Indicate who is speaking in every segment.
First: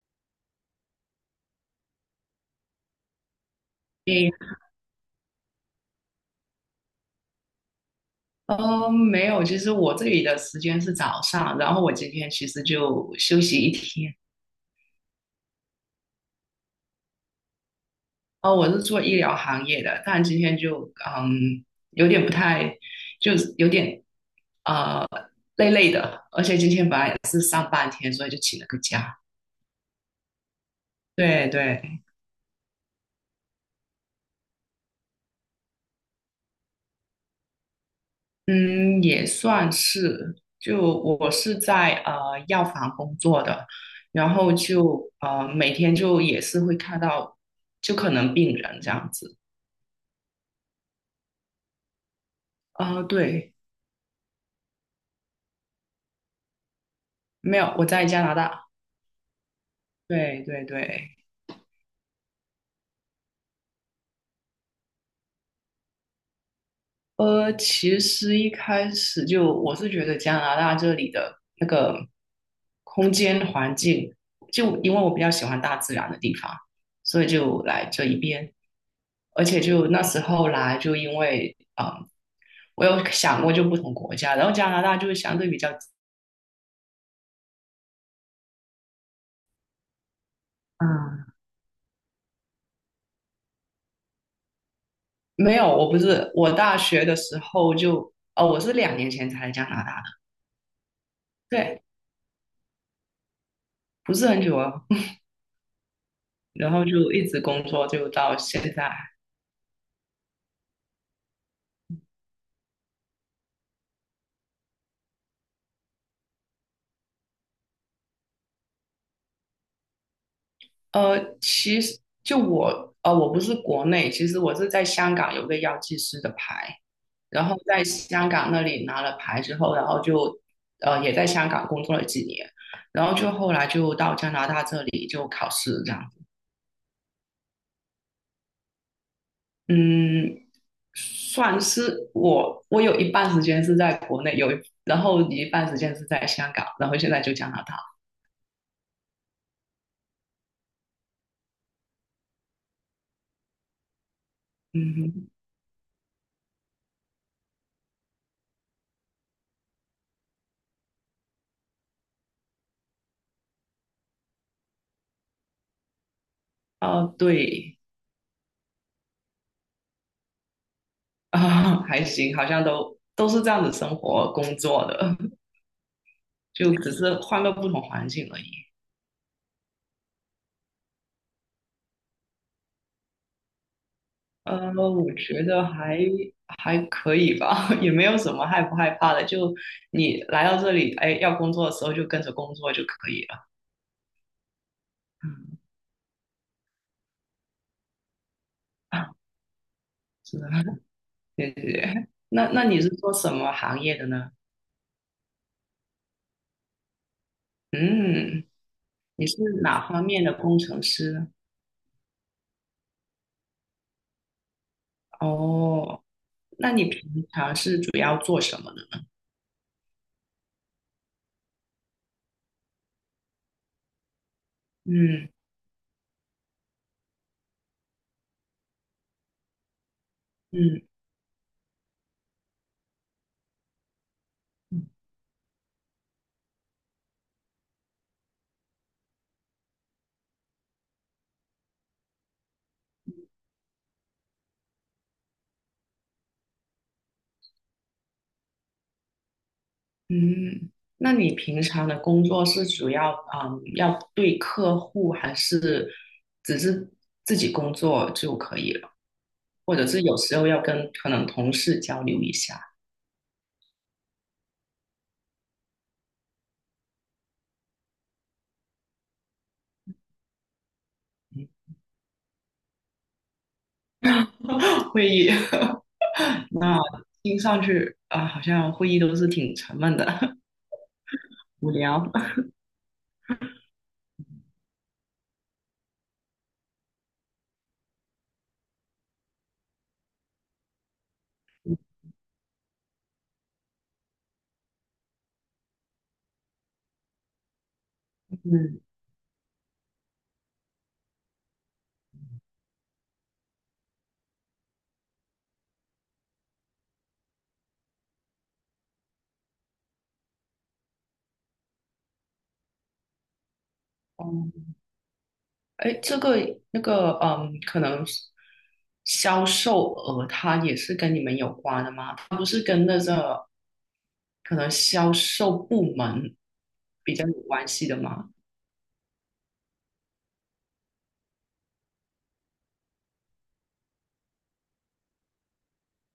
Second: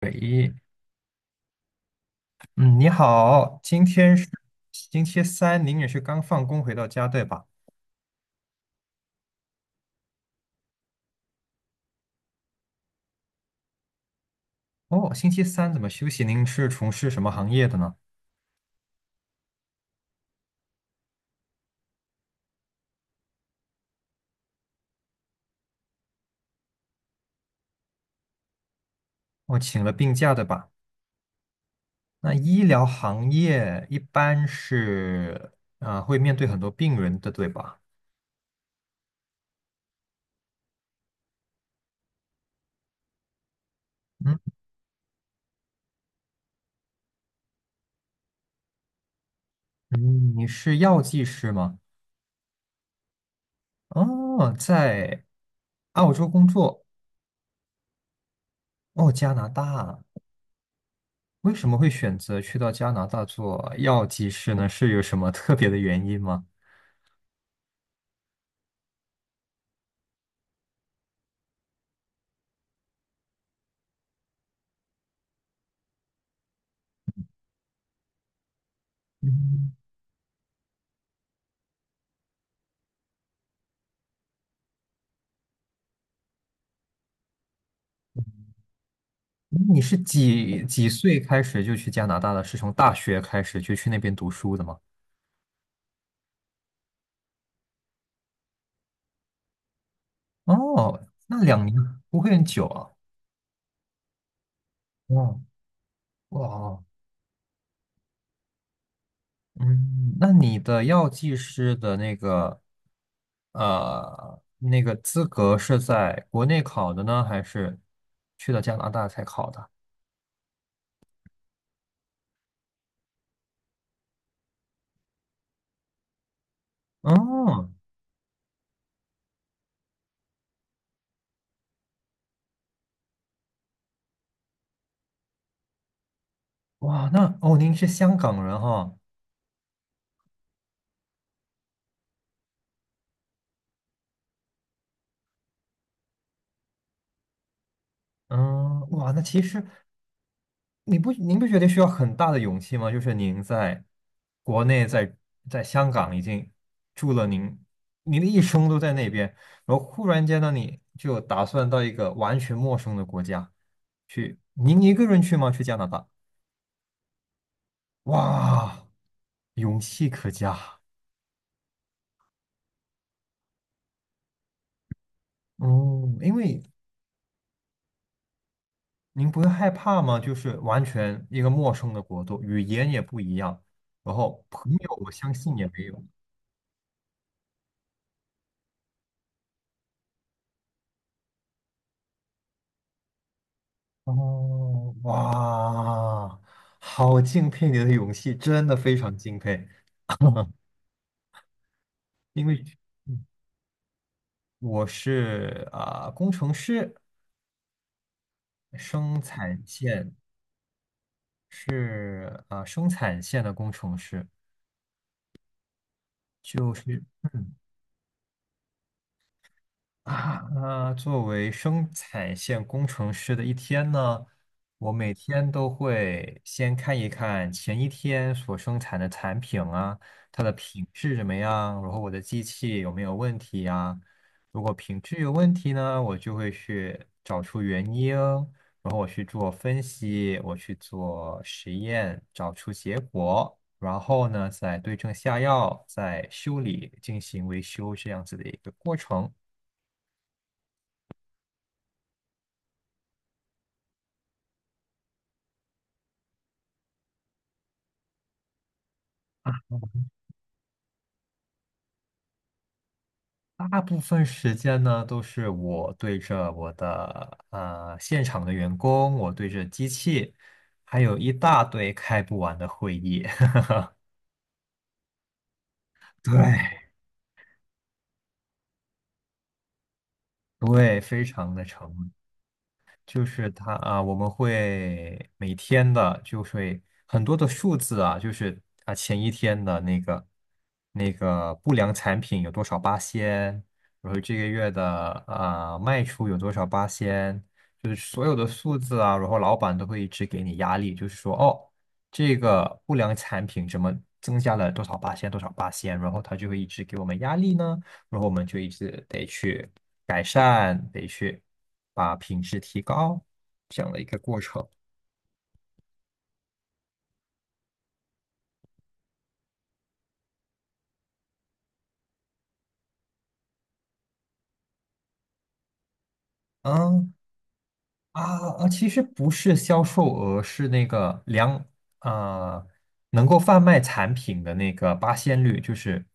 Speaker 1: 喂，嗯，你好，今天是
Speaker 2: 诶，
Speaker 1: 星期三，您也是刚放工回到家，对吧？
Speaker 2: 没有，其实我这里的时间是早上，然后我今天其实就休息一天。
Speaker 1: 哦，星期三怎么休息？您是从事什么行业的呢？
Speaker 2: 哦，我是做医疗行业的，但今天就有点不太，就是有点呃累累的，而且今天本来也是上半天，所以就请了个假。
Speaker 1: 哦，请了病假，对吧？
Speaker 2: 对对，
Speaker 1: 那医疗行业一般是会面对很多病人的，对吧？
Speaker 2: 嗯，也算是，就我是在药房工作的，然
Speaker 1: 嗯
Speaker 2: 后就每天就也是会看到，就可能病人这样子。
Speaker 1: 嗯，你是药剂师吗？
Speaker 2: 啊、对，
Speaker 1: 哦，在澳洲工作。
Speaker 2: 没有，我在加拿大。
Speaker 1: 哦，加拿大，
Speaker 2: 对对对，
Speaker 1: 为什么会选择去到加拿大做药剂师呢？是有什么特别的原因吗？
Speaker 2: 其实一开始就我是觉得加拿大这里的那个空间环境，就因为我比较喜欢大自然的地方，所以就来这一边。而且
Speaker 1: 嗯，
Speaker 2: 就那时候来，就因为啊，我有想过就不同国家，然后加拿大就是相对比较
Speaker 1: 那你是几几岁
Speaker 2: 嗯，
Speaker 1: 开始就去加拿大的？是从大学开始就去那边读书的吗？
Speaker 2: 没有，我不是，我大学的时候就我是2年前才来加拿大的，
Speaker 1: 哦，那两年
Speaker 2: 对，
Speaker 1: 不会很久啊。
Speaker 2: 不是很久啊。
Speaker 1: 哦，
Speaker 2: 然
Speaker 1: 哇，
Speaker 2: 后就一直工作，就到现在。
Speaker 1: 嗯，那你的药剂师的那个那个资格是在国内考的呢，还是去了加拿大才考的？
Speaker 2: 其实就我，我不是国内，其实我是在香港有个药剂师的牌，然后
Speaker 1: 哦，
Speaker 2: 在香港那里拿了牌之后，然后就也在香港工作了几年，然后就后来就到加拿大这里就考试这样子。
Speaker 1: 哇，那哦，您是香港人哈、
Speaker 2: 嗯，算是我有一半时间是在国内，然后一半时间是在香港，然后现在就加拿大。
Speaker 1: 嗯，哇，那其实。你不您不觉得需要很大的勇气吗？就是您在国内
Speaker 2: 嗯
Speaker 1: 在
Speaker 2: 哼，
Speaker 1: 在香港已经住了您的一生都在那边，然后忽然间呢，你就打算到一个完全陌生的国家去，您一个人去吗？去加拿大？
Speaker 2: 哦，对。
Speaker 1: 哇，勇气可嘉。
Speaker 2: 啊，还行，好像都是这样子生活工作的，
Speaker 1: 嗯，因为
Speaker 2: 就只是换个不同环境而已。
Speaker 1: 您不会害怕吗？就是完全一个陌生的国度，语言也不一样，然后朋友
Speaker 2: 我
Speaker 1: 我相
Speaker 2: 觉
Speaker 1: 信
Speaker 2: 得
Speaker 1: 也没
Speaker 2: 还
Speaker 1: 有。
Speaker 2: 还可以吧，也没有什么害不害怕的。就你来到这里，哎，要工作的时候就跟着工作就可以了。
Speaker 1: 哦，
Speaker 2: 嗯，
Speaker 1: 哇，好敬佩你的勇气，真的 非
Speaker 2: 啊
Speaker 1: 常敬佩。
Speaker 2: 是的，谢谢。
Speaker 1: 因
Speaker 2: 那
Speaker 1: 为
Speaker 2: 你是做
Speaker 1: 嗯
Speaker 2: 什么行业的呢？
Speaker 1: 我是工程师，
Speaker 2: 嗯，
Speaker 1: 生
Speaker 2: 你是
Speaker 1: 产
Speaker 2: 哪方
Speaker 1: 线
Speaker 2: 面的工程师呢？
Speaker 1: 生产线的工程师，
Speaker 2: 哦，那
Speaker 1: 就
Speaker 2: 你平
Speaker 1: 是嗯
Speaker 2: 常是主要做什么呢？
Speaker 1: 那作为生产线工程师的一天呢，我每
Speaker 2: 嗯
Speaker 1: 天都会先看一看前一天所生产的产品啊，它的品
Speaker 2: 嗯
Speaker 1: 质怎么样，然后我的机器有没有问题啊？如果
Speaker 2: 嗯
Speaker 1: 品质有问题呢，我就会去找出原因，然后我去做分析，我去做实验，找出结果，然后呢，再对症下药，再修理，进行维修这样子的一个过程。
Speaker 2: 嗯，那你平常的工作是主要要对客户，还是只是自己工作就可以了？或者是有时候要跟可能同事交流一下
Speaker 1: 大部分时间呢，都是我对着我的现场的员工，我对着机器，还有一
Speaker 2: 嗯
Speaker 1: 大堆开不完的会议。
Speaker 2: 会议？
Speaker 1: 对
Speaker 2: 那听上去啊，好像会议都是挺沉闷的，
Speaker 1: 对，非常 的
Speaker 2: 无
Speaker 1: 沉闷。
Speaker 2: 聊。
Speaker 1: 就是他啊，我们会每天的，就是会很多的数字啊，就是啊前一天的那个那个不良产品有多少八仙，然后这个月的啊卖出有多少八仙，就是所 有的数
Speaker 2: 嗯，
Speaker 1: 字啊，然后老板都会一直给你压力，就是说哦，这个不良产品怎么增加了多少八仙多少八仙，然后他就会一直给我们压力呢。然后我们就一直得去改善，得去把品质提高，这样的一个
Speaker 2: 哦
Speaker 1: 过程。
Speaker 2: 哎，这个那个，可能是销售额它也是跟你们有关的吗？它不是跟那个可能销售部门
Speaker 1: 嗯
Speaker 2: 比较有关系的
Speaker 1: 啊
Speaker 2: 吗？
Speaker 1: 其实不是销售额，是那个量啊，能够贩卖产品的那个八仙率，就是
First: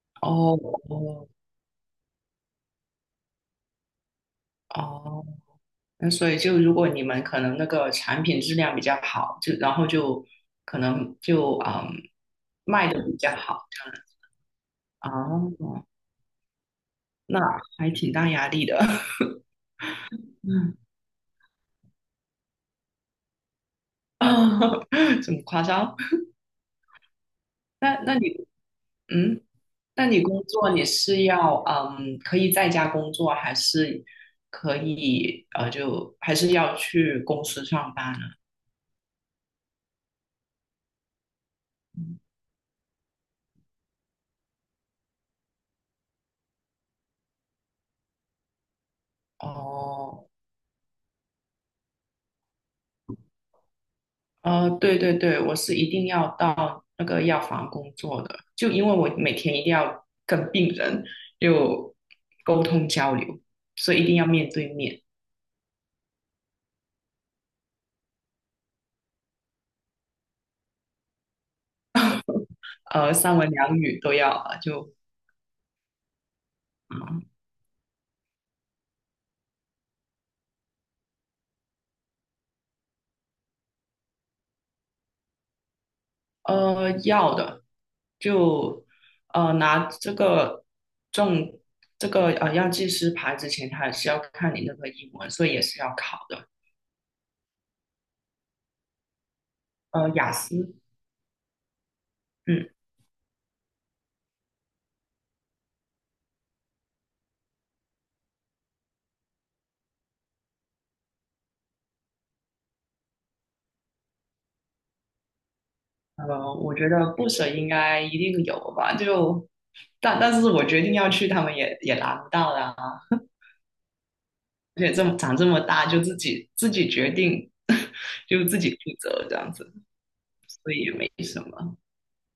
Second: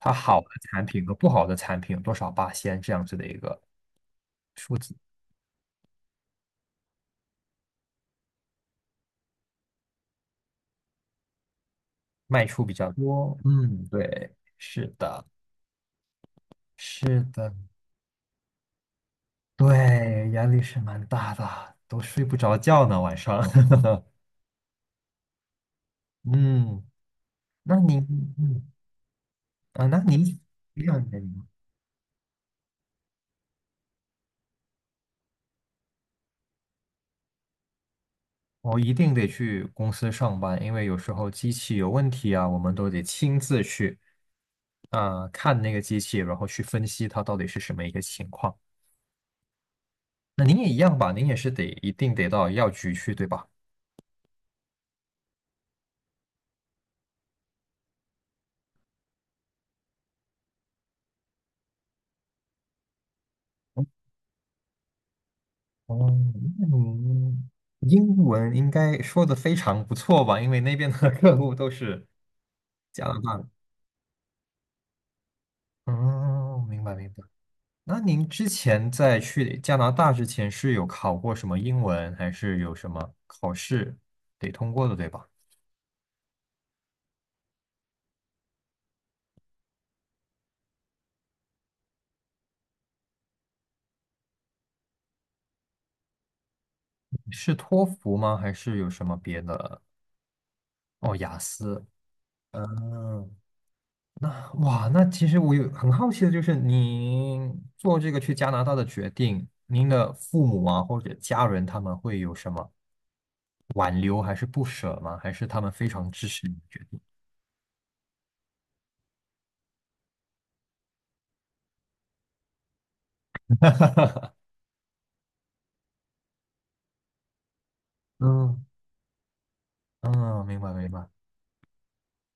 Speaker 1: 它好的
Speaker 2: 哦
Speaker 1: 产品和
Speaker 2: 哦
Speaker 1: 不好的产品有多少八仙这样子的一个数字，
Speaker 2: 哦，那所以就如果你们可能那个产品质量比较好，就然后就可能就
Speaker 1: 卖出比
Speaker 2: 卖
Speaker 1: 较
Speaker 2: 的比较
Speaker 1: 多。
Speaker 2: 好。
Speaker 1: 嗯，对，是的，
Speaker 2: 哦，
Speaker 1: 是
Speaker 2: 那
Speaker 1: 的，
Speaker 2: 还挺大压力的，
Speaker 1: 对，压力
Speaker 2: 嗯，
Speaker 1: 是蛮大的，都睡不着觉呢，晚上。
Speaker 2: 这么夸张？
Speaker 1: 嗯，那
Speaker 2: 那
Speaker 1: 你
Speaker 2: 那你
Speaker 1: 嗯
Speaker 2: 嗯。
Speaker 1: 啊，那
Speaker 2: 那你
Speaker 1: 你
Speaker 2: 工作
Speaker 1: 这
Speaker 2: 你
Speaker 1: 样的
Speaker 2: 是
Speaker 1: 吗，
Speaker 2: 要可以在家工作，还是可以就还是要去公司上班呢？
Speaker 1: 我一定得去公司上班，因为有时候机器有问题啊，我们都得亲自去看那个机器，然后去分析它到底是什么一个情况。
Speaker 2: 哦，
Speaker 1: 那您也一样吧，您也是得一定得到药局去，对吧？
Speaker 2: 对对对，我是一定要到那个药房工作的，就因为我每天一定要跟病人就沟通交流，所以一定要面对面，
Speaker 1: 哦，那您英文应该说的非常不错吧？因为那边的 客户都是加拿大
Speaker 2: 三
Speaker 1: 的。
Speaker 2: 文两语都要，就
Speaker 1: 哦，明白
Speaker 2: 啊。
Speaker 1: 明白。
Speaker 2: 嗯
Speaker 1: 那您之前在去加拿大之前是有考过什么英文，还是有什么考试得通过的，对吧？
Speaker 2: 要的，就拿这个证，这个药剂师牌之前，他还是要看你那个英文，所以也是要考的。
Speaker 1: 是托福吗？还是有什么别的？
Speaker 2: 雅思，
Speaker 1: 哦，雅思。
Speaker 2: 嗯，
Speaker 1: 嗯，那哇，那其实我有很好奇的就是，您做这个去加拿大的决定，您的父母啊或者家人他们会有什么挽留还是不舍吗？还是他们非常支持你的
Speaker 2: 我
Speaker 1: 决
Speaker 2: 觉
Speaker 1: 定？
Speaker 2: 得不舍应该一定有吧，就但是我决定要去，他们也拿不到的啊。而且这么长这么大，就自己决定，就自
Speaker 1: 嗯，
Speaker 2: 己负责这样子，
Speaker 1: 嗯，明白明白。
Speaker 2: 没什么。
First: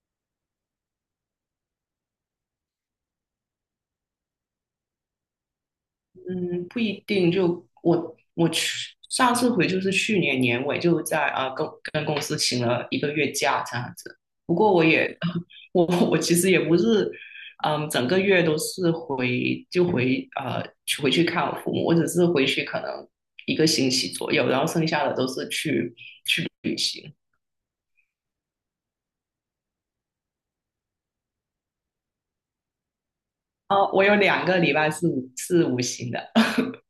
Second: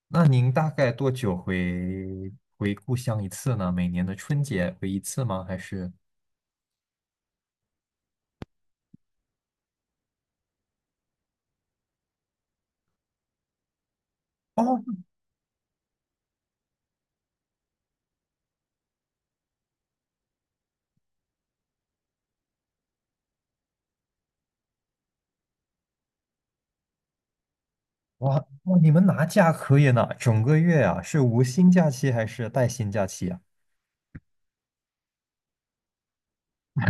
Speaker 1: 那您大概多久回故乡一次呢？每年的春节回一次吗？还是？
Speaker 2: 嗯，不一定。就我去上次回就是去年年尾，就在啊、跟公司请了1个月假这样子。不
Speaker 1: 哦，
Speaker 2: 过我也 我我其实也不是，嗯，整个月都是回去看我父母，我只是回去可能1个星期左右，然后剩下的都是去旅行。
Speaker 1: 哇，哇，你们拿假可以呢，整个月啊，是无薪假期还是带薪假期啊？
Speaker 2: 哦，我有2个礼拜是无薪的。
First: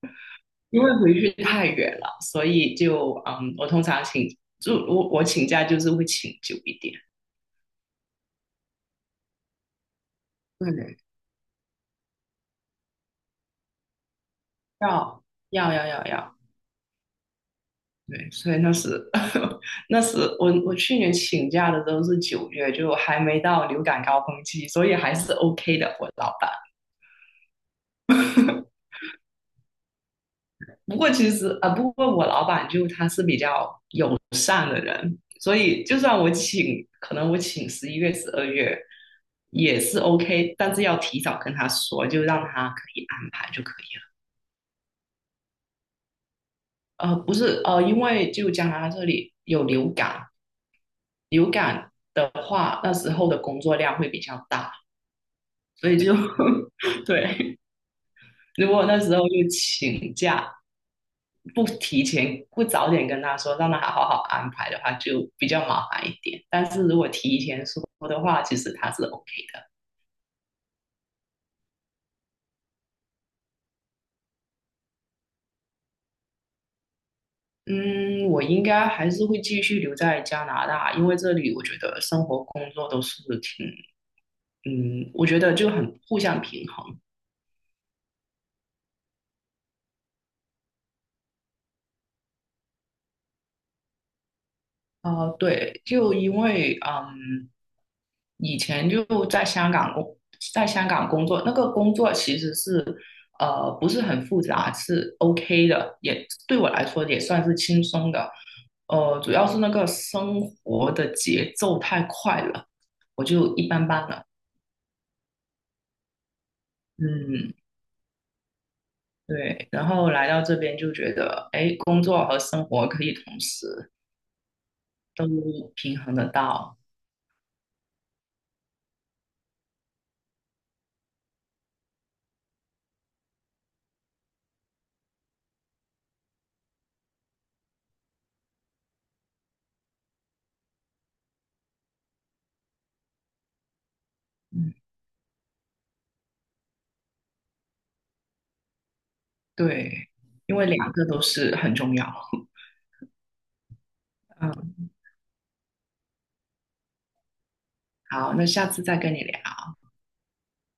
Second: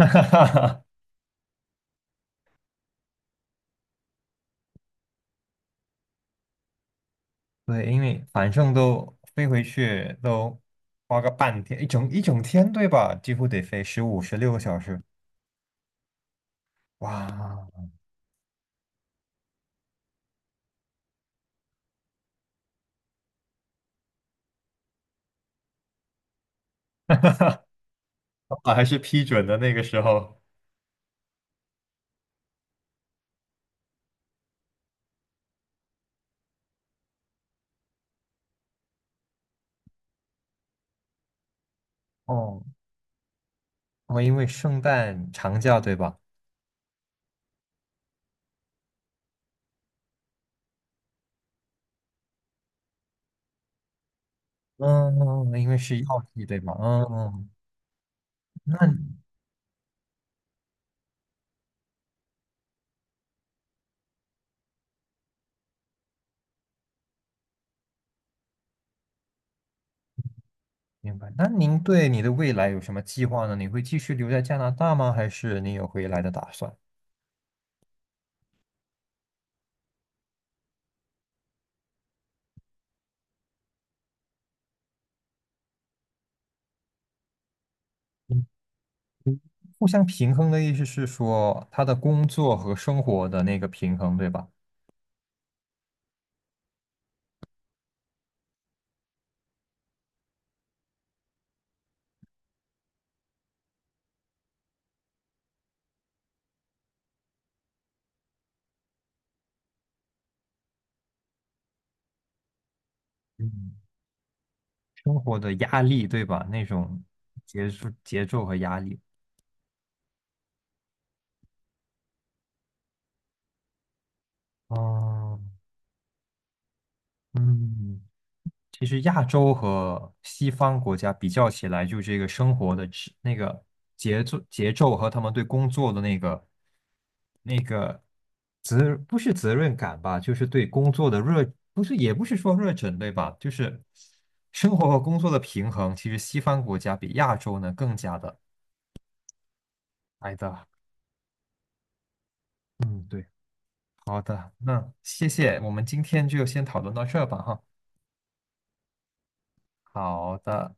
Speaker 2: 因为回去太远了，所以就我我请假就是会请久一点，
Speaker 1: 对，因为反正都飞回去都
Speaker 2: 对，
Speaker 1: 花个半天，一整天，对吧？几乎得飞15、16个小时。
Speaker 2: 要要要要要，
Speaker 1: 哇
Speaker 2: 对，所以那时 那时我去年请假的时候是9月，就还没到流感高峰期，所以还是 OK 的，我老板。
Speaker 1: 啊还是批准的那个时候。
Speaker 2: 不过其实不过我老板就他是比较友善的人，所以就算我请，可能我请11月、12月也是 OK，但是要提早跟他说，就让
Speaker 1: 哦，
Speaker 2: 他可以安排就可以
Speaker 1: 我因为圣诞长假，对吧？
Speaker 2: 了。不是因为就加拿大这里有流感，流感的话那时候的工作量会比较大，
Speaker 1: 嗯，因为
Speaker 2: 所
Speaker 1: 是
Speaker 2: 以就
Speaker 1: 药剂，对吧？嗯，
Speaker 2: 对，如果那
Speaker 1: 那
Speaker 2: 时候就请假不提前不早点跟他说，让他好好安排的话，就比较麻烦一点。但是如果提前说的话，其实他是 OK 的。
Speaker 1: 明白。那您对你的未来有什么计划呢？你会继续留在加拿大吗？还是你有回来的打算？
Speaker 2: 嗯，我应该还是会继续留在加拿大，因为这里我觉得生活、工作都是挺，嗯，我觉得就很互相平衡。
Speaker 1: 嗯，互相平衡的意思是说，他的工作和生活的那个平衡，对吧？
Speaker 2: 啊、对，就因为以前就在香港工作，那个工作其实是不是很复杂，是 OK 的，也对我来说也算是轻松的。主要是那个生活的节奏太快了，我就一
Speaker 1: 嗯，
Speaker 2: 般般了。
Speaker 1: 生活的压力，对吧？那种
Speaker 2: 嗯，
Speaker 1: 节奏、节奏和压力。
Speaker 2: 对。然后来到这边就觉得，哎，工作和生活可以同时都
Speaker 1: 哦，
Speaker 2: 平衡得到。
Speaker 1: 嗯，其实亚洲和西方国家比较起来，就这个生活的质那个节奏、节奏和他们对工作的那个责不是责任感吧，就是对工作的热，不是也不是说热忱，对吧？就是
Speaker 2: 嗯，
Speaker 1: 生活和工作的平衡，其实西方国家比亚洲呢更加的
Speaker 2: 对，
Speaker 1: 来
Speaker 2: 因为
Speaker 1: 的。
Speaker 2: 两个都是很重要。
Speaker 1: 嗯，对，好的，
Speaker 2: 嗯，
Speaker 1: 那谢谢，我们今天就先讨论到这儿吧，哈。
Speaker 2: 好，那下次再跟你聊。
Speaker 1: 好的。